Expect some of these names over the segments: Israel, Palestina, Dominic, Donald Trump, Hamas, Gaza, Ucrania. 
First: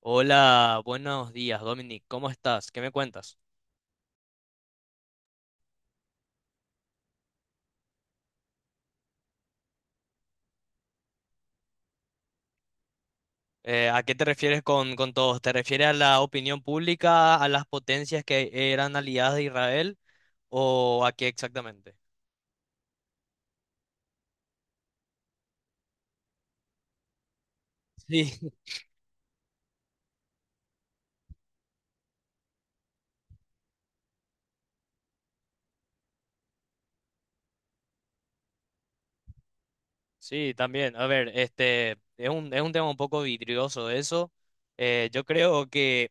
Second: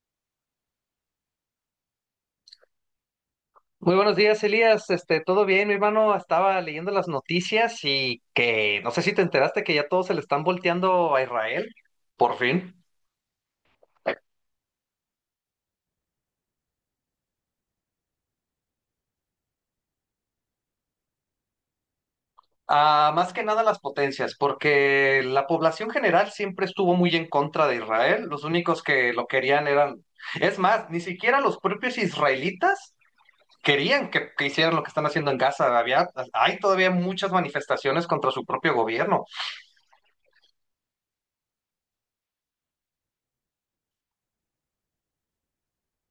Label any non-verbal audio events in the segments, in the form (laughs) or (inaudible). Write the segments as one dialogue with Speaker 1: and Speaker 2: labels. Speaker 1: Hola, buenos días, Dominic. ¿Cómo estás? ¿Qué me cuentas?
Speaker 2: Muy buenos días, Elías. ¿Todo bien? Mi hermano estaba leyendo las noticias y que no sé si te enteraste que ya todos se le están volteando a Israel, por fin.
Speaker 1: ¿A qué te refieres con todos? ¿Te refieres a la opinión pública, a las potencias que eran aliadas de Israel o a qué exactamente?
Speaker 2: Ah, más que nada las potencias, porque la población general siempre estuvo muy en contra de Israel.
Speaker 1: Sí,
Speaker 2: Los
Speaker 1: (laughs)
Speaker 2: únicos que lo querían eran, es más, ni siquiera los propios israelitas querían que hicieran lo que están haciendo en Gaza. Hay todavía muchas manifestaciones contra su propio gobierno.
Speaker 1: sí, también. A ver, es un tema un poco vidrioso eso. Yo creo que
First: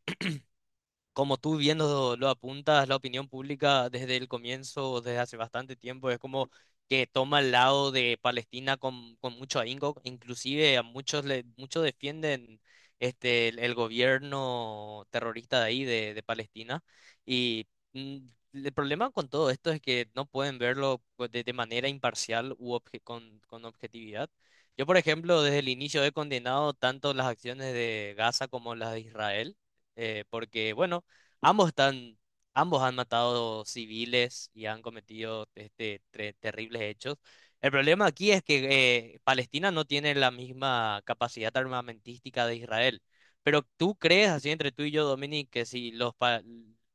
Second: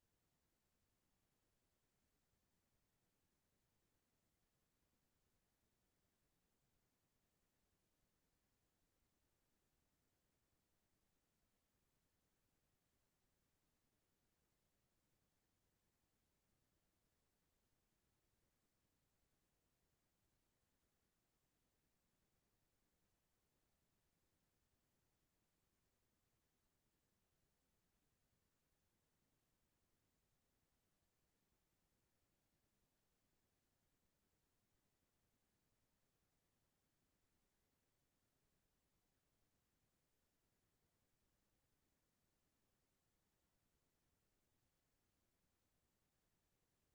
Speaker 1: como tú viendo lo apuntas, la opinión pública desde el comienzo, desde hace bastante tiempo, es como que toma el lado de Palestina con mucho ahínco, inclusive a muchos defienden el gobierno terrorista de ahí de Palestina y mm, el problema con todo esto es que no pueden verlo pues, de manera imparcial con objetividad. Yo, por ejemplo, desde el inicio he condenado tanto las acciones de Gaza como las de Israel porque, bueno, Ambos están, ambos han matado civiles y han cometido terribles hechos. El problema aquí es que Palestina no tiene la misma capacidad armamentística de Israel. Pero ¿tú crees, así entre tú y yo, Dominic, que si los pa-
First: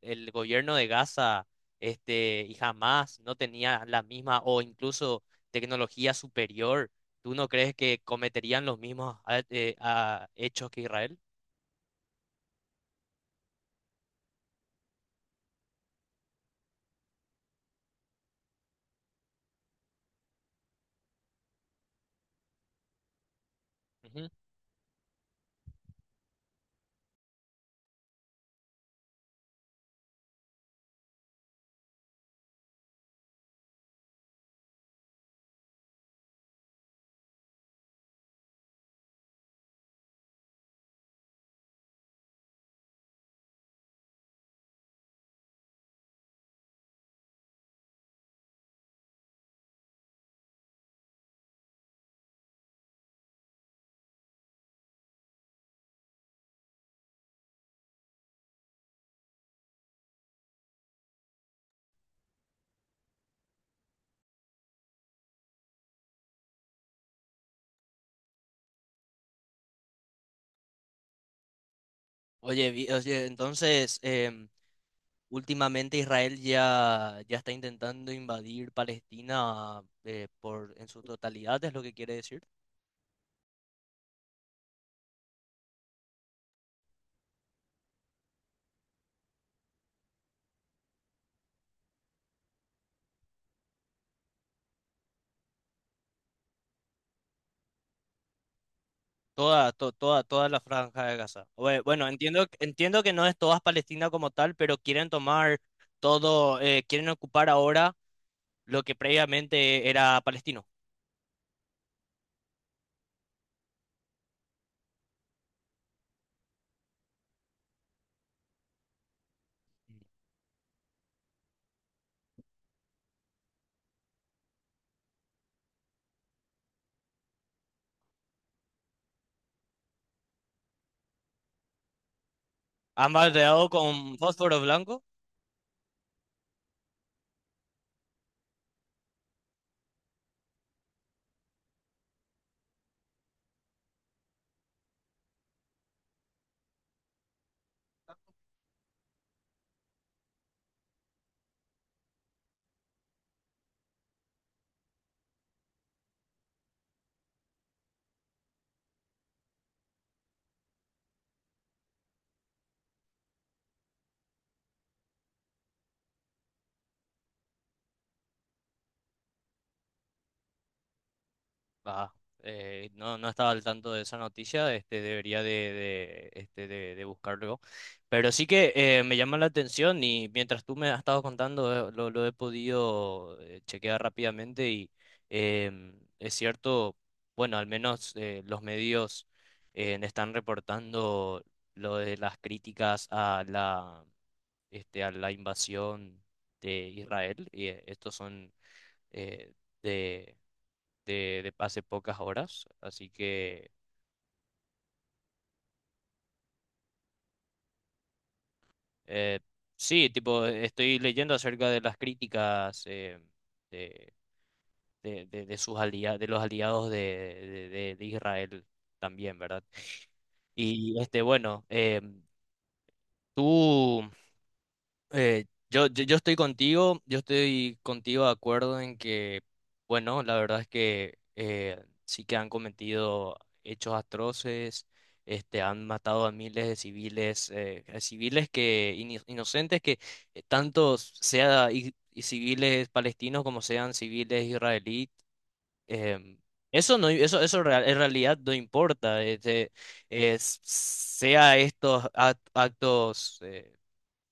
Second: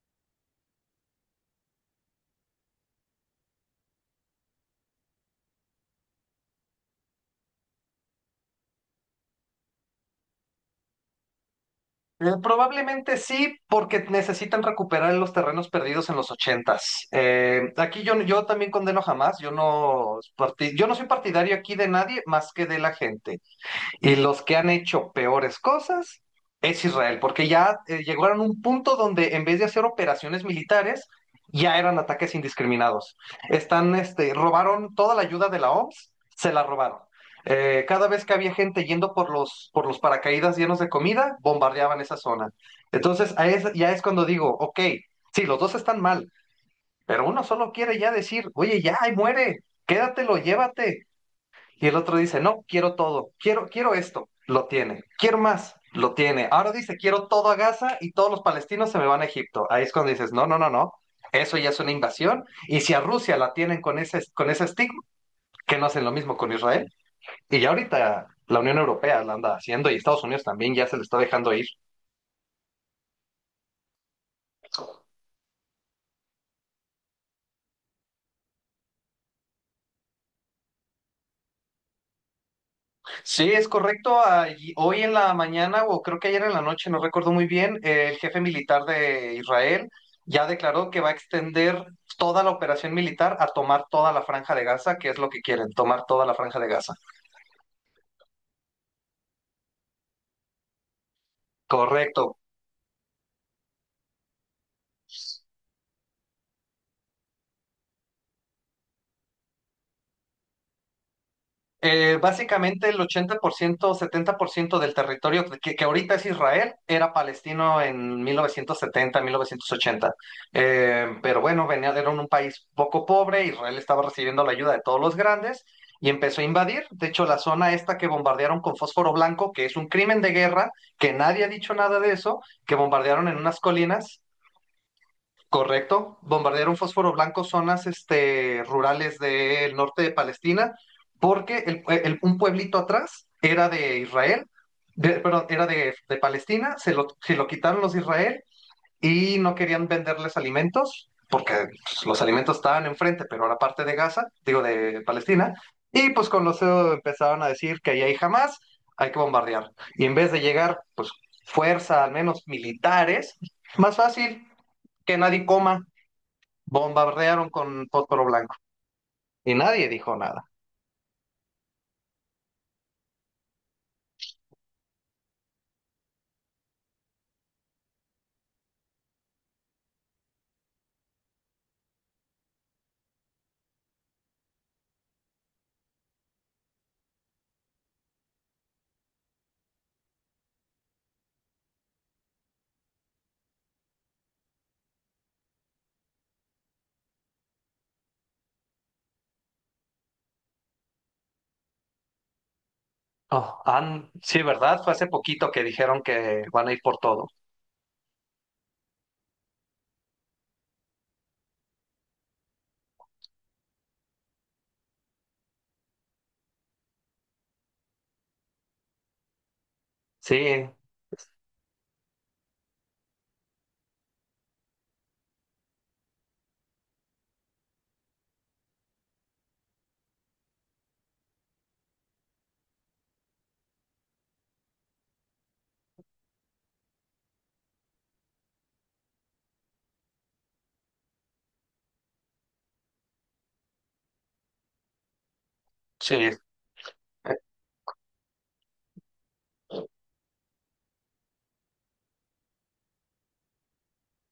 Speaker 1: el gobierno de Gaza y Hamas no tenía la misma o incluso tecnología superior, ¿tú no crees que cometerían los mismos hechos que Israel?
Speaker 2: Probablemente sí, porque necesitan recuperar los terrenos perdidos en los ochentas. Aquí yo también condeno jamás, yo no soy partidario aquí de nadie más que de la gente. Y
Speaker 1: Ujú.
Speaker 2: los que han hecho peores cosas es Israel, porque ya llegaron a un punto donde en vez de hacer operaciones militares, ya eran ataques indiscriminados. Robaron toda la ayuda de la OMS, se la robaron. Cada vez que había gente yendo por los paracaídas llenos de comida, bombardeaban esa zona. Entonces, ya es cuando digo, ok, sí, los dos están mal, pero uno solo quiere ya decir, oye, ya, ahí muere, quédatelo, llévate. Y el otro dice, no, quiero todo, quiero, quiero esto, lo tiene, quiero más, lo tiene. Ahora dice, quiero todo a Gaza y todos los palestinos se me van a Egipto. Ahí es cuando dices, no, no, no, no, eso ya es una invasión. Y si a Rusia la tienen con ese estigma, que no hacen lo mismo con Israel. Y ya ahorita la Unión Europea la anda haciendo y Estados Unidos también ya se le está dejando ir.
Speaker 1: Oye, entonces, últimamente Israel ya está intentando invadir Palestina en su totalidad, es lo que quiere decir.
Speaker 2: Sí, es correcto. Hoy en la mañana, o creo que ayer en la noche, no recuerdo muy bien, el jefe militar de Israel ya declaró que va a extender toda la operación militar a tomar toda la franja de Gaza, que es lo que quieren, tomar toda la franja de Gaza.
Speaker 1: Toda la franja de Gaza. Bueno,
Speaker 2: Correcto.
Speaker 1: entiendo que no es toda Palestina como tal, pero quieren tomar todo, quieren ocupar ahora lo que previamente era palestino.
Speaker 2: Básicamente el 80%, 70% del territorio que ahorita es Israel era palestino en 1970, 1980. Pero bueno, venía, era un país poco pobre, Israel estaba recibiendo la ayuda de todos los grandes y empezó a invadir. De hecho, la zona esta que bombardearon con fósforo blanco, que es un crimen de guerra, que nadie ha dicho nada de eso, que
Speaker 1: Han
Speaker 2: bombardearon en unas
Speaker 1: rodeado con
Speaker 2: colinas,
Speaker 1: fósforo blanco.
Speaker 2: correcto. Bombardearon fósforo blanco zonas rurales del norte de Palestina, porque un pueblito atrás era de Israel, perdón, era de Palestina, se lo quitaron los de Israel y no querían venderles alimentos, porque pues, los alimentos estaban enfrente, pero era parte de Gaza, digo de Palestina, y pues con los empezaron a decir que ahí hay jamás, hay que bombardear. Y en vez de llegar, pues fuerza, al menos militares, más fácil que nadie coma. Bombardearon con fósforo blanco y nadie dijo nada.
Speaker 1: Ah, no estaba al tanto de esa noticia, este, debería de, este, de buscarlo. Pero sí que me llama la atención y mientras tú me has estado contando, lo he podido chequear rápidamente y es cierto, bueno, al menos los medios están reportando lo de las críticas a a la invasión de Israel y estos son... eh, de de hace pocas horas. Así
Speaker 2: Oh,
Speaker 1: que
Speaker 2: sí, ¿verdad? Fue hace poquito que dijeron que van a ir por todo.
Speaker 1: eh, sí, tipo, estoy leyendo acerca de las críticas de, de sus de los aliados de Israel también, ¿verdad?
Speaker 2: Sí,
Speaker 1: Y este, bueno, em, tú. Eh, yo estoy contigo de acuerdo en que, bueno, la verdad es que sí que han cometido hechos atroces, este, han matado a miles de civiles, a civiles que inocentes que tanto sea y civiles palestinos como sean civiles israelíes,
Speaker 2: sí.
Speaker 1: em, eso en realidad no importa, este, sea estos actos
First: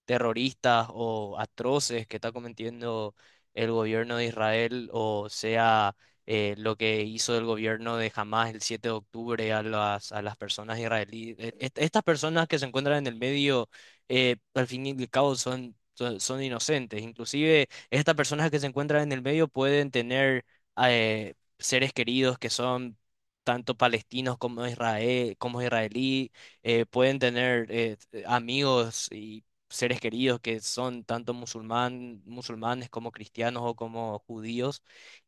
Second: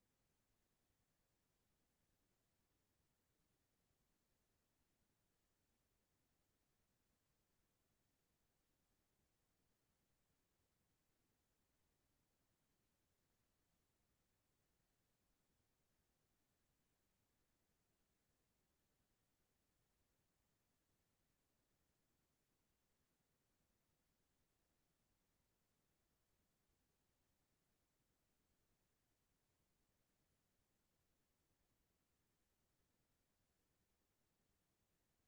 Speaker 1: terroristas o atroces que está cometiendo el gobierno de Israel, o sea, lo que hizo el gobierno de Hamas el 7 de octubre a a las personas israelíes. Estas personas que se encuentran en el medio, al fin y al cabo, son inocentes. Inclusive, estas personas que se encuentran en el medio pueden tener seres queridos que son... tanto palestinos como como israelí, pueden tener amigos y seres queridos que son tanto musulmanes como cristianos o como judíos.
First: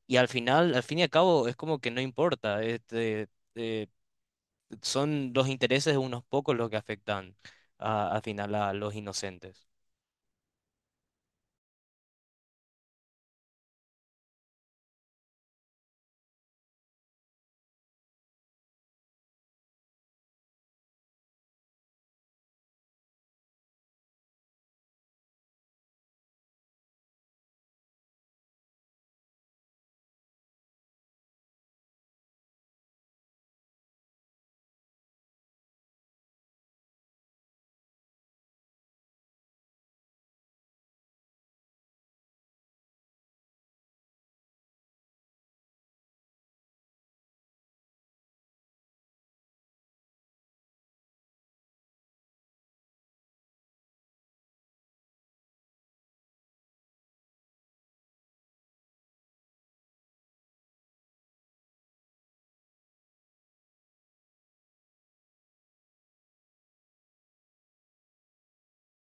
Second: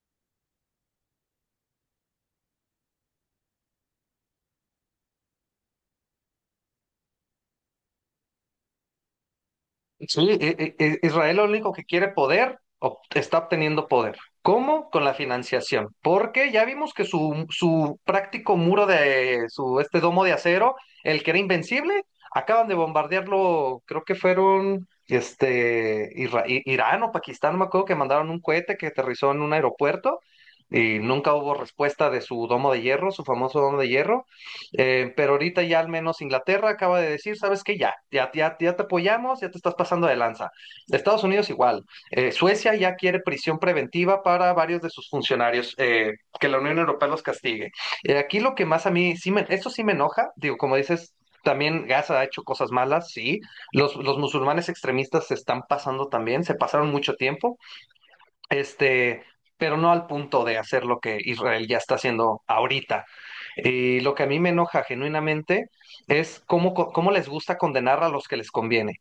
Speaker 1: Y al final, al fin y al cabo, es como que no importa. Este, eh, son los intereses de unos pocos los que afectan al final a los inocentes.
Speaker 2: Sí, Israel lo único que quiere poder, está obteniendo poder. ¿Cómo? Con la financiación. Porque ya vimos que su práctico muro de su domo de acero, el que era invencible, acaban de bombardearlo, creo que fueron Irán o Pakistán, no me acuerdo que mandaron un cohete que aterrizó en un aeropuerto y nunca hubo respuesta de su domo de hierro, su famoso domo de hierro. Pero ahorita ya al menos Inglaterra acaba de decir, ¿sabes qué? Ya, ya, ya, ya te apoyamos, ya te estás pasando de lanza. Estados Unidos igual. Suecia ya quiere prisión preventiva para varios de sus funcionarios, que la Unión Europea los castigue. Aquí lo que más a mí, sí me, esto sí me enoja, digo, como dices, también Gaza ha hecho cosas malas, sí. Los musulmanes extremistas se están pasando también, se pasaron mucho tiempo, este, pero no al punto de hacer lo que Israel ya está haciendo ahorita. Y lo que a mí me enoja genuinamente es cómo, cómo les gusta condenar a los que les conviene.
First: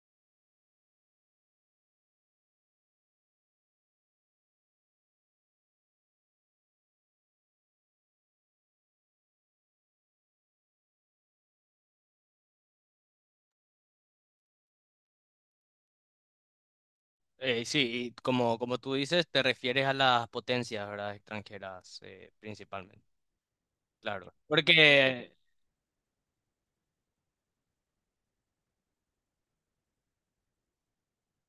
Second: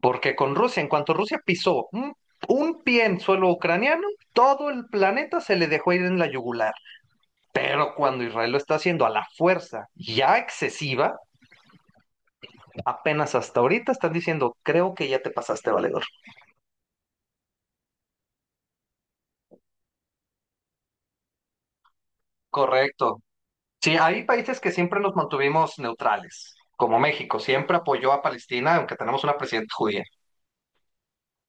Speaker 2: Porque con Rusia, en cuanto Rusia pisó un pie en suelo ucraniano, todo el planeta se le dejó ir en la yugular. Pero cuando Israel lo está haciendo a la fuerza ya excesiva, apenas hasta ahorita están diciendo, creo que ya te pasaste, valedor.
Speaker 1: Sí, y como, como tú dices, te refieres a las potencias, ¿verdad? Extranjeras, principalmente.
Speaker 2: Correcto. Sí, hay
Speaker 1: Claro.
Speaker 2: países que siempre nos
Speaker 1: Porque
Speaker 2: mantuvimos neutrales, como México, siempre apoyó a Palestina, aunque tenemos una presidenta judía.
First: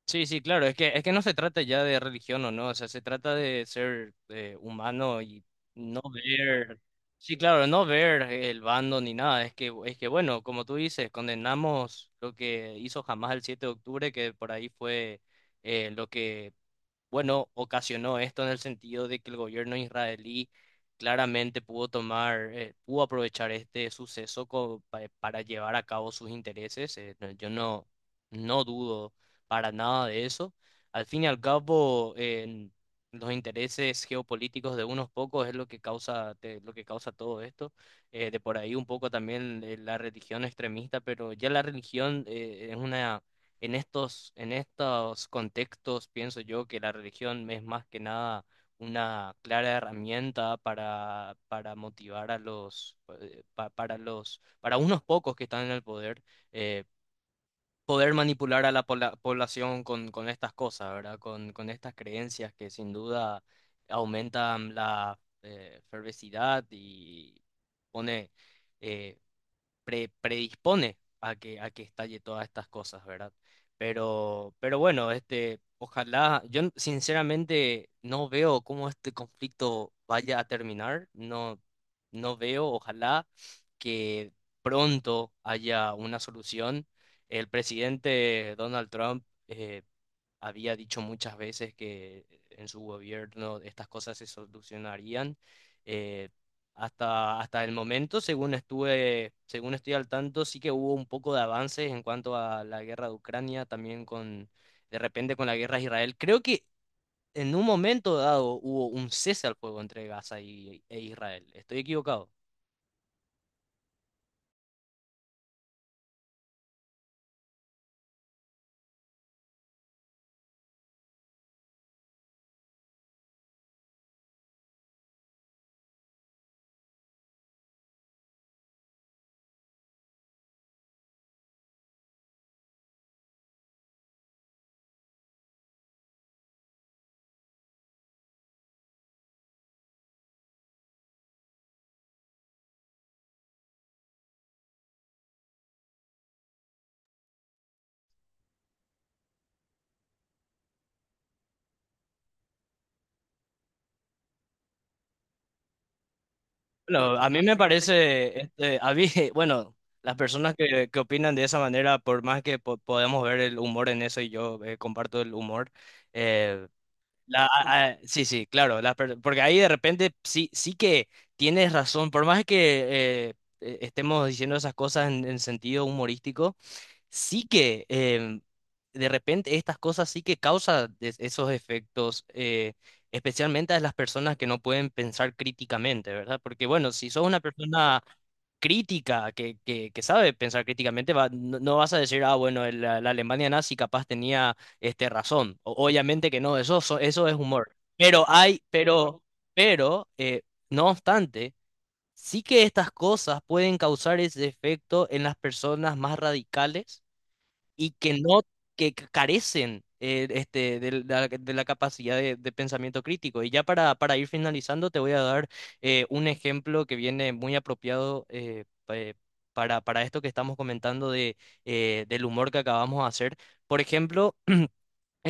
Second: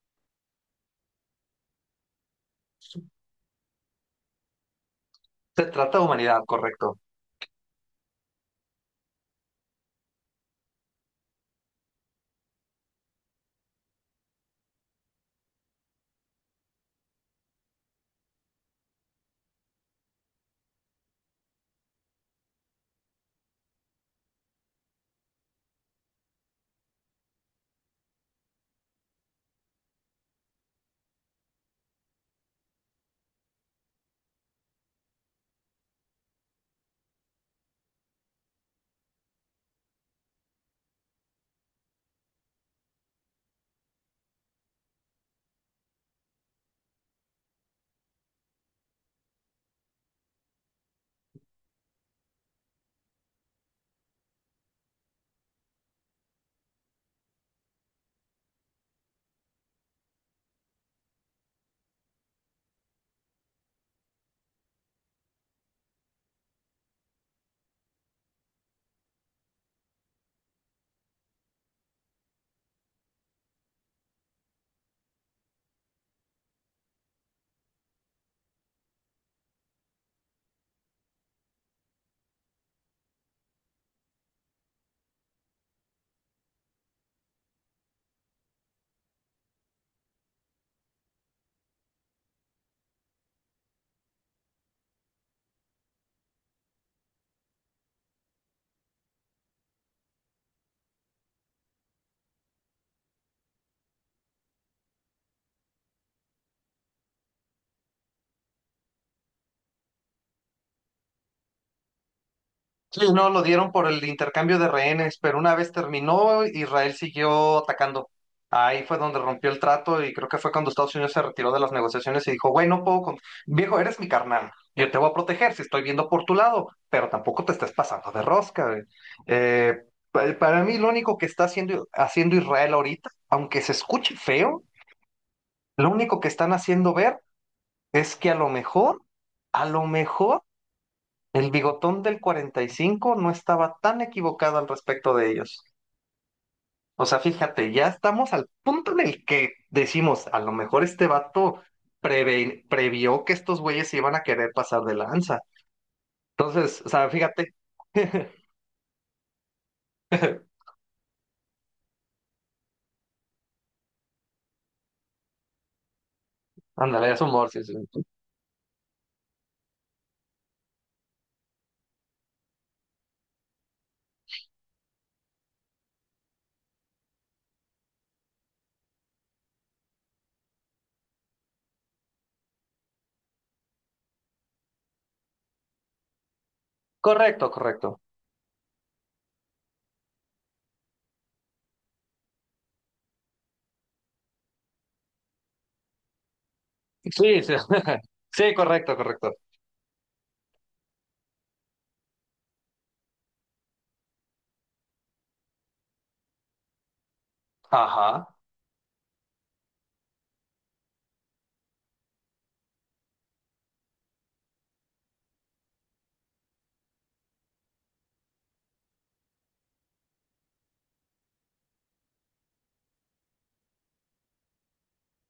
Speaker 1: sí, sí, claro, es que no se trata ya de religión o no, o sea, se trata de ser humano y
Speaker 2: Se trata
Speaker 1: no
Speaker 2: de humanidad,
Speaker 1: ver,
Speaker 2: correcto.
Speaker 1: sí, claro, no ver el bando ni nada, es que bueno, como tú dices, condenamos lo que hizo jamás el 7 de octubre, que por ahí fue lo que bueno, ocasionó esto en el sentido de que el gobierno israelí claramente pudo aprovechar este suceso para llevar a cabo sus intereses. No- yo no, No dudo para nada de eso. Al fin y al cabo, en los intereses geopolíticos de unos pocos es lo que lo que causa todo esto. De por ahí un poco también la religión extremista, pero ya la religión es una en estos contextos pienso yo que la religión es más que nada una clara herramienta para motivar a para para unos pocos que están en el poder, eh, poder manipular a la población con estas cosas, ¿verdad? Con estas creencias que sin duda aumentan la fervesidad y pone eh, predispone a que estalle todas estas cosas, ¿verdad? Pero bueno, este, ojalá, sinceramente no veo cómo este conflicto vaya a terminar, no, no veo, ojalá que pronto haya una solución. El presidente Donald Trump había dicho muchas veces que en su gobierno estas cosas se solucionarían. eh, Hasta el momento, según estoy al tanto, sí que hubo un poco de avances en cuanto a la guerra de Ucrania, de repente con la guerra de Israel. Creo que en un momento dado hubo un cese al fuego entre e Israel. ¿Estoy equivocado?
Speaker 2: Sí, no, lo dieron por el intercambio de rehenes, pero una vez terminó, Israel siguió atacando. Ahí fue donde rompió el trato y creo que fue cuando Estados Unidos se retiró de las negociaciones y dijo, güey, no puedo, viejo, eres mi carnal, yo te voy a proteger si estoy viendo por tu lado, pero tampoco te estés pasando de rosca, güey". Eh, para mí lo único que está haciendo Israel ahorita, aunque se escuche feo, lo único que están haciendo ver es que a lo mejor el bigotón del 45 no estaba tan equivocado al respecto de ellos. O sea, fíjate, ya estamos al punto en el que decimos, a lo mejor este vato previó que estos güeyes se iban a querer pasar de lanza. Entonces, o sea,
Speaker 1: Bueno, a mí
Speaker 2: fíjate.
Speaker 1: me parece, este, a mí, (laughs) bueno, las personas
Speaker 2: (laughs)
Speaker 1: que opinan de esa manera, por más que podamos ver el humor en eso y yo comparto el humor, eh,
Speaker 2: Ándale, es humor, sí, sí.
Speaker 1: sí, sí, claro, porque ahí de repente sí, sí que tienes razón, por más que estemos diciendo esas cosas en sentido humorístico, sí que em, de repente estas cosas sí que causan esos efectos, especialmente a las personas que no pueden pensar críticamente, ¿verdad? Porque bueno, si sos una
Speaker 2: Correcto, correcto.
Speaker 1: persona crítica, que sabe pensar críticamente, no, no vas a decir, ah, bueno, la Alemania nazi capaz tenía este, razón. Obviamente que no, eso es
Speaker 2: Sí, sí.
Speaker 1: humor.
Speaker 2: (laughs)
Speaker 1: Pero
Speaker 2: Sí,
Speaker 1: hay,
Speaker 2: correcto, correcto.
Speaker 1: pero, no obstante, sí que estas cosas pueden causar ese efecto en las personas más radicales y que
Speaker 2: Ajá.
Speaker 1: no, que carecen de la capacidad de pensamiento crítico. Y ya para ir finalizando, te voy a dar un ejemplo que viene muy apropiado para esto que estamos comentando de, del humor que acabamos de hacer. Por ejemplo, (clears throat)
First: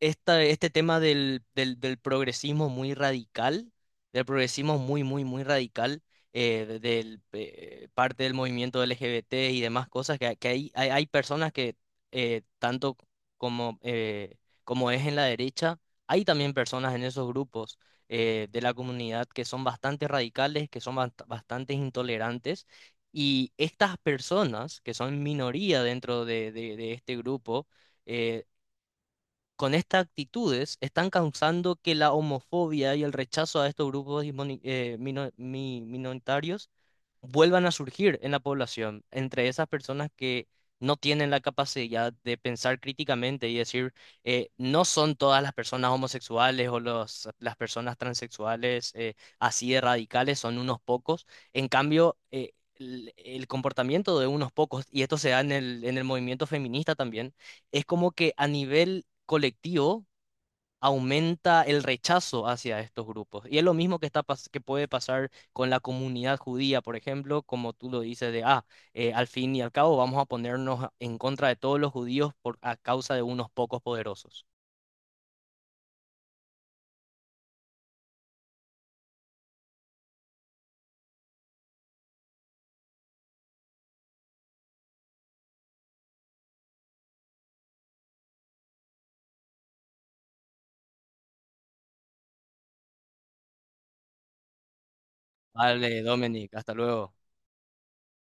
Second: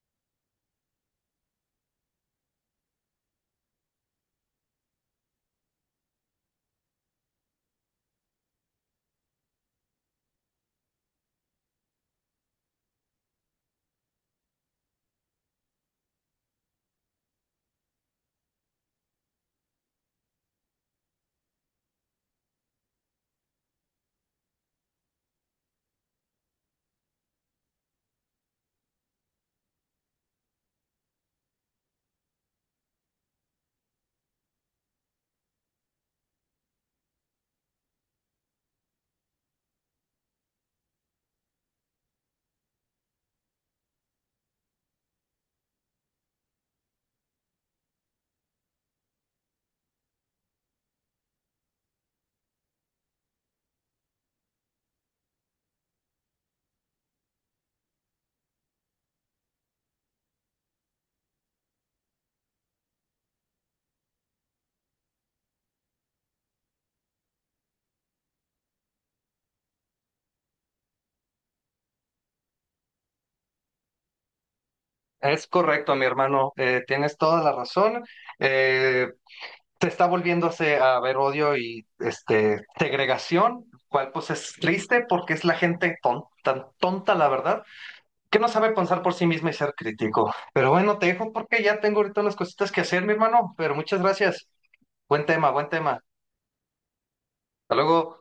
Speaker 1: este tema del progresismo muy radical, del progresismo muy radical, del parte del movimiento LGBT y demás cosas, hay personas que tanto como, como es en la derecha, hay también personas en esos grupos de la comunidad que son bastante radicales, que son bastante intolerantes. Y estas personas, que son minoría dentro de este grupo, eh, con estas actitudes están causando que la homofobia y el rechazo a estos grupos minoritarios vuelvan a surgir en la población, entre esas personas que no tienen la capacidad de pensar críticamente y decir, no son todas las personas homosexuales o las personas transexuales así de radicales, son unos pocos. En cambio, el comportamiento de unos pocos, y esto se da en el movimiento feminista también, es como que a nivel colectivo aumenta el rechazo hacia estos grupos. Y es lo mismo que, que puede pasar con la comunidad judía, por ejemplo, como tú lo dices de, ah, al fin y al cabo vamos a ponernos en contra de todos los judíos por, a causa de unos pocos poderosos.
Speaker 2: Es correcto, mi hermano. Tienes toda la razón. Eh, Se está volviéndose a ver odio y segregación, cual pues es triste porque es la gente tan tonta, la verdad, que no sabe pensar por sí misma y ser crítico. Pero bueno, te dejo porque ya tengo ahorita unas cositas que hacer, mi hermano, pero muchas gracias. Buen tema, buen tema.
Speaker 1: Vale, Dominic, hasta luego.
Speaker 2: Hasta luego.